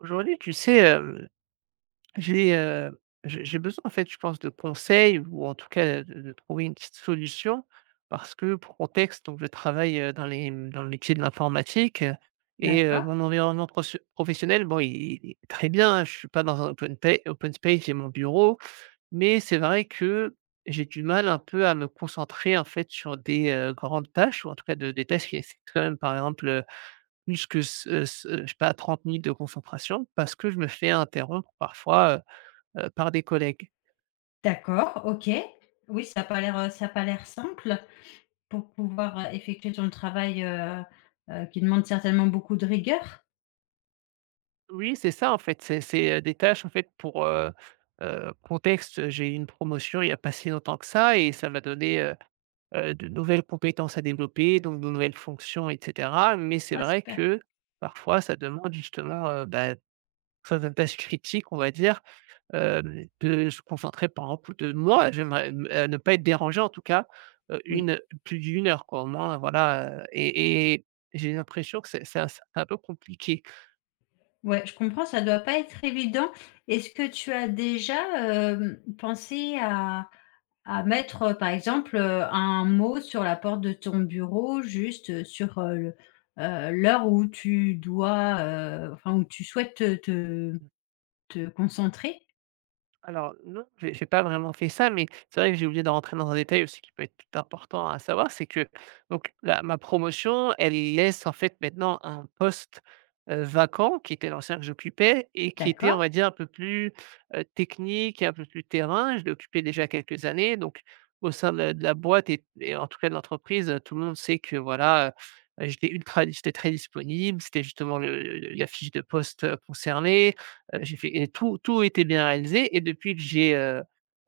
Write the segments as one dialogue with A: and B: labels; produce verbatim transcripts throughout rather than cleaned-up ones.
A: Aujourd'hui, tu sais, hem, j'ai, heu, j'ai j'ai besoin, en fait, je pense, de conseils ou en tout cas de de trouver une petite solution parce que pour contexte, donc je travaille, heu, dans les mmh, dans le métier de l'informatique, heu et heu,
B: D'accord,
A: mon environnement proche professionnel, bon, il il est très bien, hein. Je ne suis pas dans un open pay open space, j'ai mon bureau, mais c'est vrai que j'ai du mal un peu à me concentrer, en fait, sur des, heu, grandes tâches ou en tout cas de des tâches qui nécessitent quand même, par exemple, plus que ce euh, ce euh, je sais pas trente minutes de concentration parce que je me fais interrompre parfois, heu heu, par des collègues.
B: d'accord, OK. Oui, ça a pas l'air, heu, ça a pas l'air simple pour pouvoir, heu, effectuer ton travail, heu heu, qui demande certainement beaucoup de rigueur.
A: Oui, c'est ça en fait, c'est c'est, heu, des tâches en fait pour, heu heu, contexte, j'ai eu une promotion il y a pas si longtemps que ça et ça m'a donné, heu heu, de nouvelles compétences à développer, donc de nouvelles fonctions et cetera. Mais c'est
B: Ah
A: vrai
B: super,
A: que parfois ça demande justement, heu, bah, certaines tâches critiques, on va dire. Hem, de se concentrer, par exemple, de moi j'aimerais me ne pas être dérangé, en tout cas, heu,
B: oui.
A: une plus d'une heure quoi, au moins, voilà, heu et et j'ai l'impression que c'est c'est un c'est un peu compliqué.
B: Ouais, je comprends, ça doit pas être évident. Est-ce que tu as déjà, hem, pensé à à mettre, heu, par exemple, heu, un mot sur la porte de ton bureau juste, heu, sur, heu, le, heu, l'heure où tu dois, heu, enfin où tu souhaites te te te concentrer?
A: Alors non, j'ai j'ai pas vraiment fait ça, mais c'est vrai que j'ai oublié de rentrer dans un détail aussi qui peut être tout important à savoir, c'est que donc la ma promotion, elle laisse en fait maintenant un poste, heu, vacant qui était l'ancien que j'occupais et qui était, on
B: D'accord,
A: va dire, un peu plus, heu, technique et un peu plus terrain. Je l'ai occupé déjà quelques années, donc au sein de la de la boîte et et en tout cas de l'entreprise, heu, tout le monde sait que voilà, heu, j'étais ultra j'étais très disponible. C'était justement le le la fiche de poste, heu, concernée. Heu, j'ai fait et tout tout était bien réalisé, et depuis que j'ai, heu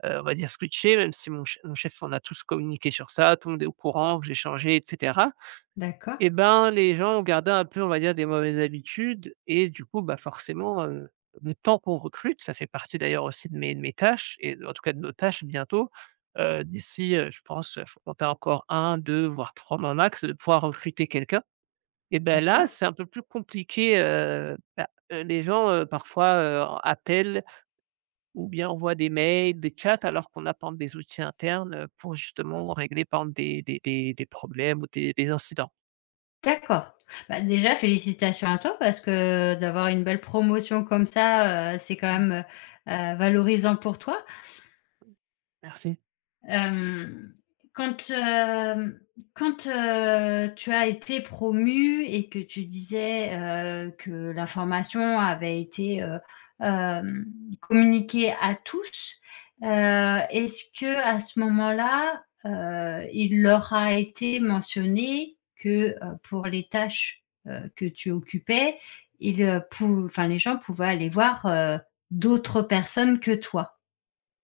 A: heu, on va dire, switché, même si mon che mon chef, on a tous communiqué sur ça, tout le monde est au courant que j'ai changé et cetera,
B: d'accord.
A: et ben, les gens ont gardé un peu, on va dire, des mauvaises habitudes et du coup, bah, forcément, heu, le temps qu'on recrute, ça fait partie d'ailleurs aussi de mes de mes tâches et en tout cas de nos tâches bientôt, heu, d'ici, heu, je pense, faut compter encore un, deux, voire trois mois max de pouvoir recruter quelqu'un, et bah, là, c'est un peu plus compliqué, heu, bah, heu, les gens, heu, parfois, heu, appellent ou bien on voit des mails, des chats, alors qu'on a, par exemple, des outils internes, heu, pour justement régler, par exemple, des des des des problèmes ou des des incidents.
B: D'accord. Bah, déjà félicitations à toi parce que d'avoir une belle promotion comme ça, heu, c'est quand
A: Mmh,
B: même, heu valorisant pour toi.
A: merci.
B: Hem, quand, hem, quand, heu, tu as été promu et que tu disais, heu, que l'information avait été, heu, hem, communiquée à tous, heu, est-ce que à ce moment-là, heu, il leur a été mentionné que, heu, pour les tâches, heu, que tu occupais, ils, heu, pou enfin, les gens pouvaient aller voir, heu, d'autres personnes que toi?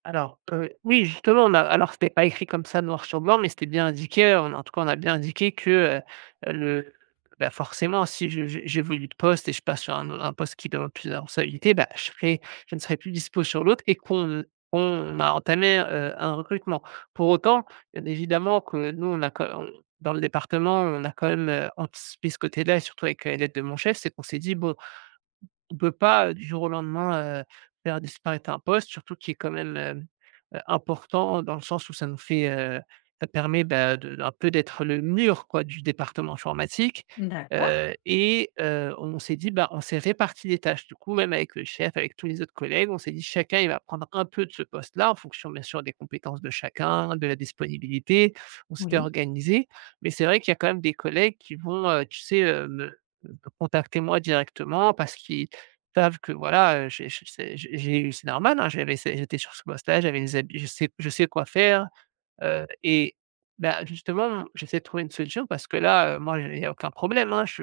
A: Alors, heu, oui, justement, on a alors c'était pas écrit comme ça noir sur blanc, mais c'était bien indiqué, on en tout cas, on a bien indiqué que, heu, le bah, forcément, si je je j'évolue de poste et je passe sur un un poste qui demande plus de responsabilité, bah, je serai je ne serai plus dispo sur l'autre, et qu'on on a entamé, heu, un recrutement. Pour autant, bien évidemment que nous, on a quand on, dans le département, on a quand même, heu, anticipé ce côté-là, et surtout avec, heu, l'aide de mon chef, c'est qu'on s'est dit: «Bon». On peut pas, heu, du jour au lendemain, heu, faire disparaître un poste, surtout qui est quand même, hem, heu, important, dans le sens où ça nous fait, heu, ça permet, bah, de un peu d'être le mur quoi du département informatique,
B: D'accord,
A: heu et heu, on s'est dit, bah, on s'est réparti les tâches. Du coup, même avec le chef, avec tous les autres collègues, on s'est dit: «Chacun, il va prendre un peu de ce poste-là», en fonction bien sûr des compétences de chacun, de la disponibilité. On s'était
B: oui,
A: organisé, mais c'est vrai qu'il y a quand même des collègues qui vont, heu, tu sais, heu, me me contacter moi directement parce qu'ils savent que voilà, heu, j'ai je sais j'ai eu c'est normal, hein, j'avais c'est j'étais sur ce poste-là, j'avais les hab je sais je sais quoi faire. Heu et bah, justement, j'essaie de trouver une solution parce que là, heu, moi, il y a aucun problème, hein. Je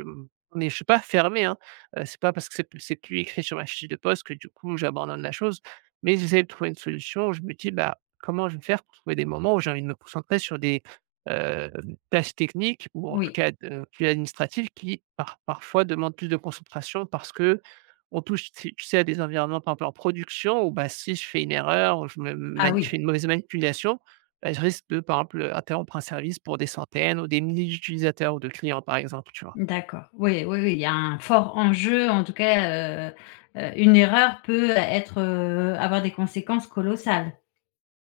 A: Mais suis pas fermé, hein. Heu, c'est pas parce que c'est c'est plus écrit sur ma fiche de poste que du coup j'abandonne la chose. Mais j'essaie de trouver une solution. Je me dis: «Bah, comment je vais faire pour trouver des moments où j'ai envie de me concentrer sur des, hem, tâches techniques ou en tout
B: oui.
A: cas, heu, plus administratives qui par parfois demandent plus de concentration?» Parce qu'on touche, tu tu sais, à des environnements, par exemple, en production où, bah, si je fais une erreur ou je me
B: Ah
A: mani je fais
B: oui.
A: une mauvaise manipulation, elle risque de, par exemple, interrompre un service pour des centaines ou des milliers d'utilisateurs ou de clients, par exemple, tu vois?
B: D'accord. Oui, oui, oui, il y a un fort enjeu, en tout cas, heu heu, une erreur peut être, heu, avoir des conséquences colossales.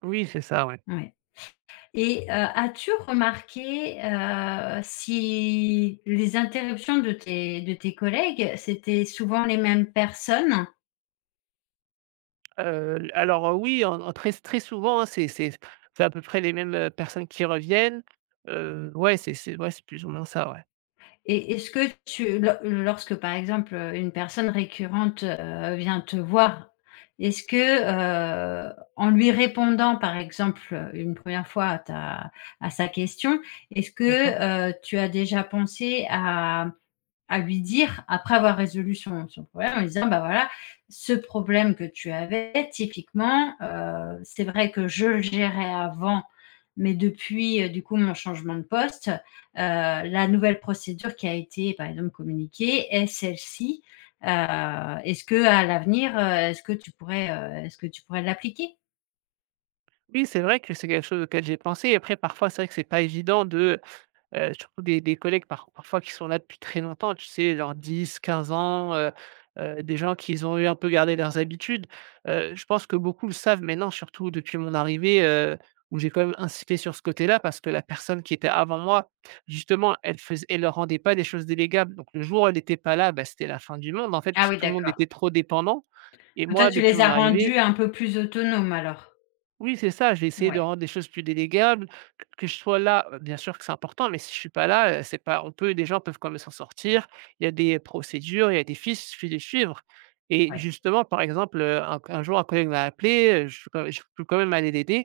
A: Oui, c'est ça, ouais.
B: Oui. et heu, as-tu remarqué, heu, si les interruptions de tes de tes collègues, c'était souvent les mêmes personnes?
A: Heu, alors, heu, oui, en en très très souvent, hein, c'est c'est c'est à peu près les mêmes, heu, personnes qui reviennent. Heu, ouais, c'est c'est ouais, c'est plus ou moins ça, ouais.
B: Et est-ce que tu lo lorsque, par exemple, heu, une personne récurrente, heu, vient te voir, est-ce que, heu, en lui répondant, par exemple, une première fois à ta à sa question, est-ce
A: D'accord.
B: que, heu, tu as déjà pensé à à lui dire, après avoir résolu son, son problème, en lui disant, bah voilà, ce problème que tu avais, typiquement, euh, c'est vrai que je le gérais avant, mais depuis, euh, du coup, mon changement de poste, euh, la nouvelle procédure qui a été, par exemple, communiquée est celle-ci. Euh, est-ce que à l'avenir, euh, est-ce que tu pourrais, euh, est-ce que tu pourrais l'appliquer?
A: Oui, c'est vrai que c'est quelque chose auquel j'ai pensé. Après, parfois, c'est vrai que c'est pas évident de... Heu, surtout des des collègues par parfois qui sont là depuis très longtemps, tu sais? Genre dix quinze ans, heu heu, des gens qu'ils ont eu un peu gardé leurs habitudes. Heu, je pense que beaucoup le savent maintenant, surtout depuis mon arrivée, heu, où j'ai quand même insisté sur ce côté-là parce que la personne qui était avant moi, justement, elle faisait elle leur rendait pas des choses délégables. Donc le jour où elle n'était pas là, bah, c'était la fin du monde en fait,
B: Ah
A: tout
B: oui,
A: tout le monde
B: d'accord.
A: était trop dépendant, et
B: Donc toi,
A: moi
B: tu
A: depuis
B: les
A: mon
B: as
A: arrivée,
B: rendus un peu plus autonomes alors?
A: oui, c'est ça, j'ai essayé de
B: Ouais,
A: rendre des choses plus délégables, que que je sois là, heu, bien sûr que c'est important, mais si je suis pas là, heu, c'est pas on peut des gens peuvent quand même s'en sortir. Il y a des procédures, il y a des fiches, il suffit de les suivre, et
B: ouais.
A: justement, par exemple, heu, un un jour un collègue m'a appelé, heu, je suis quand je peux quand même aller l'aider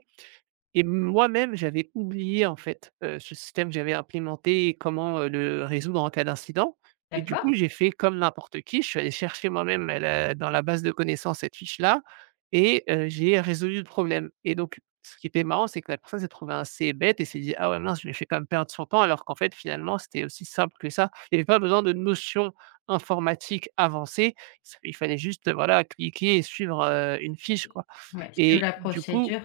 A: et moi-même, j'avais oublié en fait, heu, ce système que j'avais implémenté, et comment, heu, le résoudre en cas d'incident. Et du
B: D'accord.
A: coup, j'ai fait comme n'importe qui, je suis allé chercher moi-même à la dans la base de connaissances cette fiche-là, et heu, j'ai résolu le problème, et donc ce qui était marrant, c'est que la personne s'est trouvée assez bête et s'est dit: «Ah ouais, mince, je lui ai fait quand même perdre son temps», alors qu'en fait, finalement, c'était aussi simple que ça. Il y avait pas besoin de notions informatiques avancées, il fallait juste, voilà, cliquer et suivre, heu, une fiche, quoi.
B: Ouais, suivre
A: Et
B: la
A: du coup,
B: procédure.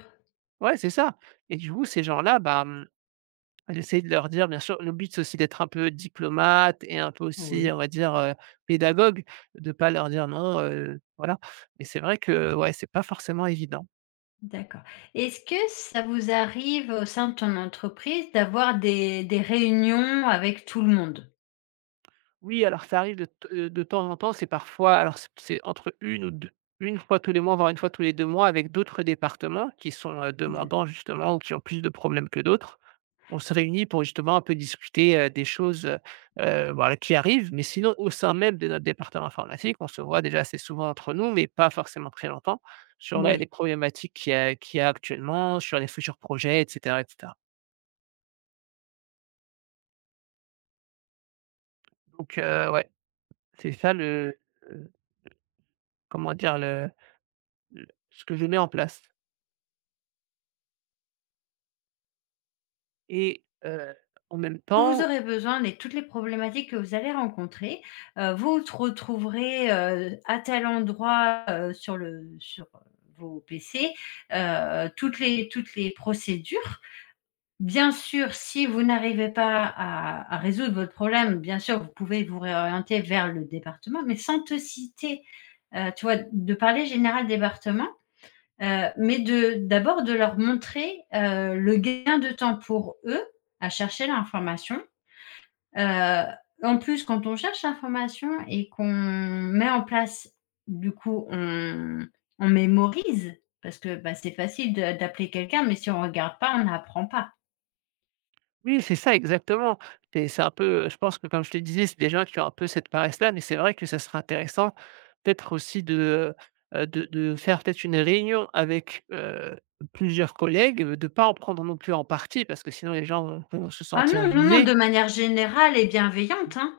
A: ouais, c'est ça. Et du coup, ces gens-là, bah, mmh, j'essaie de leur dire, bien sûr, le but, c'est aussi d'être un peu diplomate et un peu
B: Oui,
A: aussi, on va dire, heu, pédagogue, de pas leur dire: «Non», heu, voilà, mais c'est vrai que, ouais, c'est pas forcément évident.
B: d'accord. Est-ce que ça vous arrive au sein de ton entreprise d'avoir des des réunions avec tout le monde?
A: Oui, alors ça arrive de t heu, de temps en temps, c'est parfois, alors c'est c'est entre une ou deux une fois tous les mois, voire une fois tous les deux mois, avec d'autres départements qui sont, heu, demandants
B: D'acc
A: justement, ou qui ont plus de problèmes que d'autres. On se réunit pour justement un peu discuter, heu, des choses, heu heu, voilà, qui arrivent, mais sinon au sein même de notre département informatique, on se voit déjà assez souvent entre nous, mais pas forcément très longtemps, sur la
B: oui.
A: les problématiques qu'il y a qu'il y a actuellement, sur les futurs projets, et cetera, et cetera. Donc heu, ouais, c'est ça le le comment dire? Le le ce que je mets en place, et heu, en même
B: Vous
A: temps.
B: aurez besoin de toutes les problématiques que vous allez rencontrer. Heu, vous t retrouverez, heu, à tel endroit, heu, sur le sur, heu, vos P C, heu, toutes les toutes les procédures. Bien sûr, si vous n'arrivez pas à à résoudre votre problème, bien sûr, vous pouvez vous réorienter vers le département, mais sans te citer, heu, tu vois? De parler général département, heu, mais de d'abord de leur montrer, heu, le gain de temps pour eux à chercher l'information. Heu, En plus, quand on cherche l'information et qu'on met en place, du coup, on on mémorise parce que, bah, c'est facile de d'appeler quelqu'un, mais si on ne regarde pas, on n'apprend pas.
A: Oui, c'est ça exactement. C'est c'est un peu, je pense que comme je te disais, c'est des gens qui ont un peu cette paresse-là, mais c'est vrai que ça serait intéressant peut-être aussi de, heu de de faire peut-être une réunion avec, heu, plusieurs collègues, heu, de ne pas en prendre non plus en partie parce que sinon les gens vont vont se
B: Ah
A: sentir
B: non, non, non,
A: visés,
B: de manière générale et bienveillante, hein.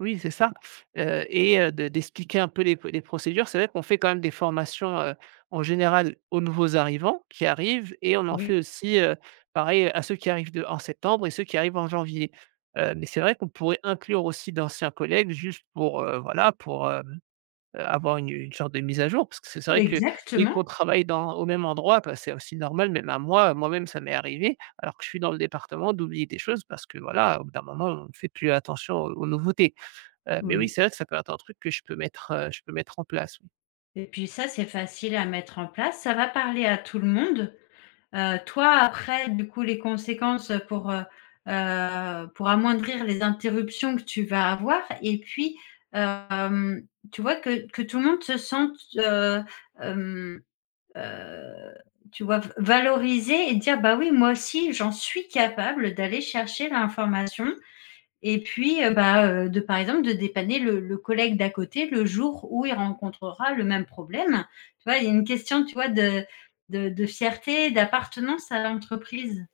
A: oui, c'est ça, heu et heu, de d'expliquer un peu les les procédures. C'est vrai qu'on fait quand même des formations, heu, en général aux nouveaux arrivants qui arrivent, et on en fait
B: Oui,
A: aussi, heu, pareil, à ceux qui arrivent de en septembre et ceux qui arrivent en janvier. Heu, mais c'est vrai qu'on pourrait inclure aussi d'anciens collègues juste pour, heu, voilà, pour, hem, avoir une une sorte de mise à jour. Parce que c'est vrai que dès
B: exactement,
A: qu'on travaille dans au même endroit, bah, c'est aussi normal, même à moi, moi-même, ça m'est arrivé, alors que je suis dans le département, d'oublier des choses parce que voilà, au bout d'un moment, on ne fait plus attention aux aux nouveautés. Heu, mais oui,
B: oui.
A: c'est vrai que ça peut être un truc que je peux mettre, heu, je peux mettre en place, oui.
B: Et puis ça, c'est facile à mettre en place. Ça va parler à tout le monde. Heu, toi après du coup les conséquences, pour, heu heu, pour amoindrir les interruptions que tu vas avoir et puis, hem, tu vois que que tout le monde se sente, heu, hem, heu, tu vois v valorisé et dire: «Bah oui, moi aussi j'en suis capable d'aller chercher l'information». Et puis, heu, bah, heu, de par exemple, de dépanner le le collègue d'à côté le jour où il rencontrera le même problème. Tu vois? Il y a une question, tu vois, de de de fierté, d'appartenance à l'entreprise.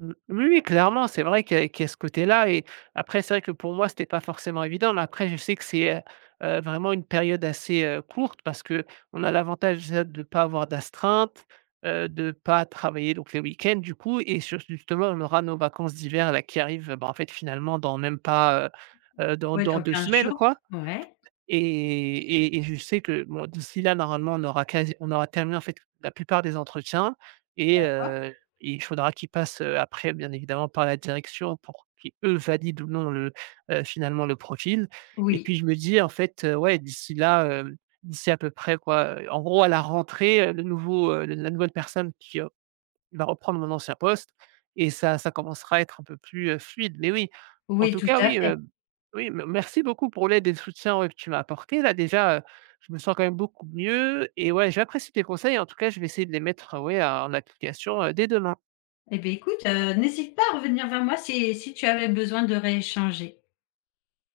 A: Mmh, oui, oui, clairement, c'est vrai qu'il y a qu'il y a ce côté-là, et après, c'est vrai que pour moi, c'était pas forcément évident, mais après, je sais que c'est, heu heu, vraiment une période assez, heu, courte, parce qu'on a l'avantage déjà de pas avoir d'astreinte, heu, de pas travailler donc les week-ends du coup, et sur justement, on aura nos vacances d'hiver là qui arrivent, bah, en fait, finalement dans même pas, heu heu, dans
B: Ouais,
A: dans
B: dans
A: deux
B: quinze
A: semaines
B: jours.
A: quoi.
B: Ouais,
A: Et et et je sais que bon, d'ici là, normalement, on aura quasi on aura terminé en fait la plupart des entretiens, et
B: d'accord.
A: heu, il faudra qu'ils passent, heu, après bien évidemment par la direction pour qu'ils eux valident ou non le, heu, finalement le profil. Et
B: Oui,
A: puis je me dis en fait, heu, ouais, d'ici là, heu, d'ici à peu près quoi, heu, en gros à la rentrée, heu, le nouveau, heu, la nouvelle personne qui... il va reprendre mon ancien poste, et ça ça commencera à être un peu plus, heu, fluide. Mais oui, en
B: oui,
A: tout
B: tout
A: cas,
B: à
A: oui,
B: fait.
A: heu, oui, me merci beaucoup pour l'aide et le soutien, ouais, que tu m'as apporté là déjà, heu, je me sens quand même beaucoup mieux, et ouais, j'apprécie tes conseils. En tout cas, je vais essayer de les mettre, euh, ouais, en application, heu, dès demain.
B: Et beh, écoute, heu, n'hésite pas à revenir vers moi si si tu avais besoin de rééchanger.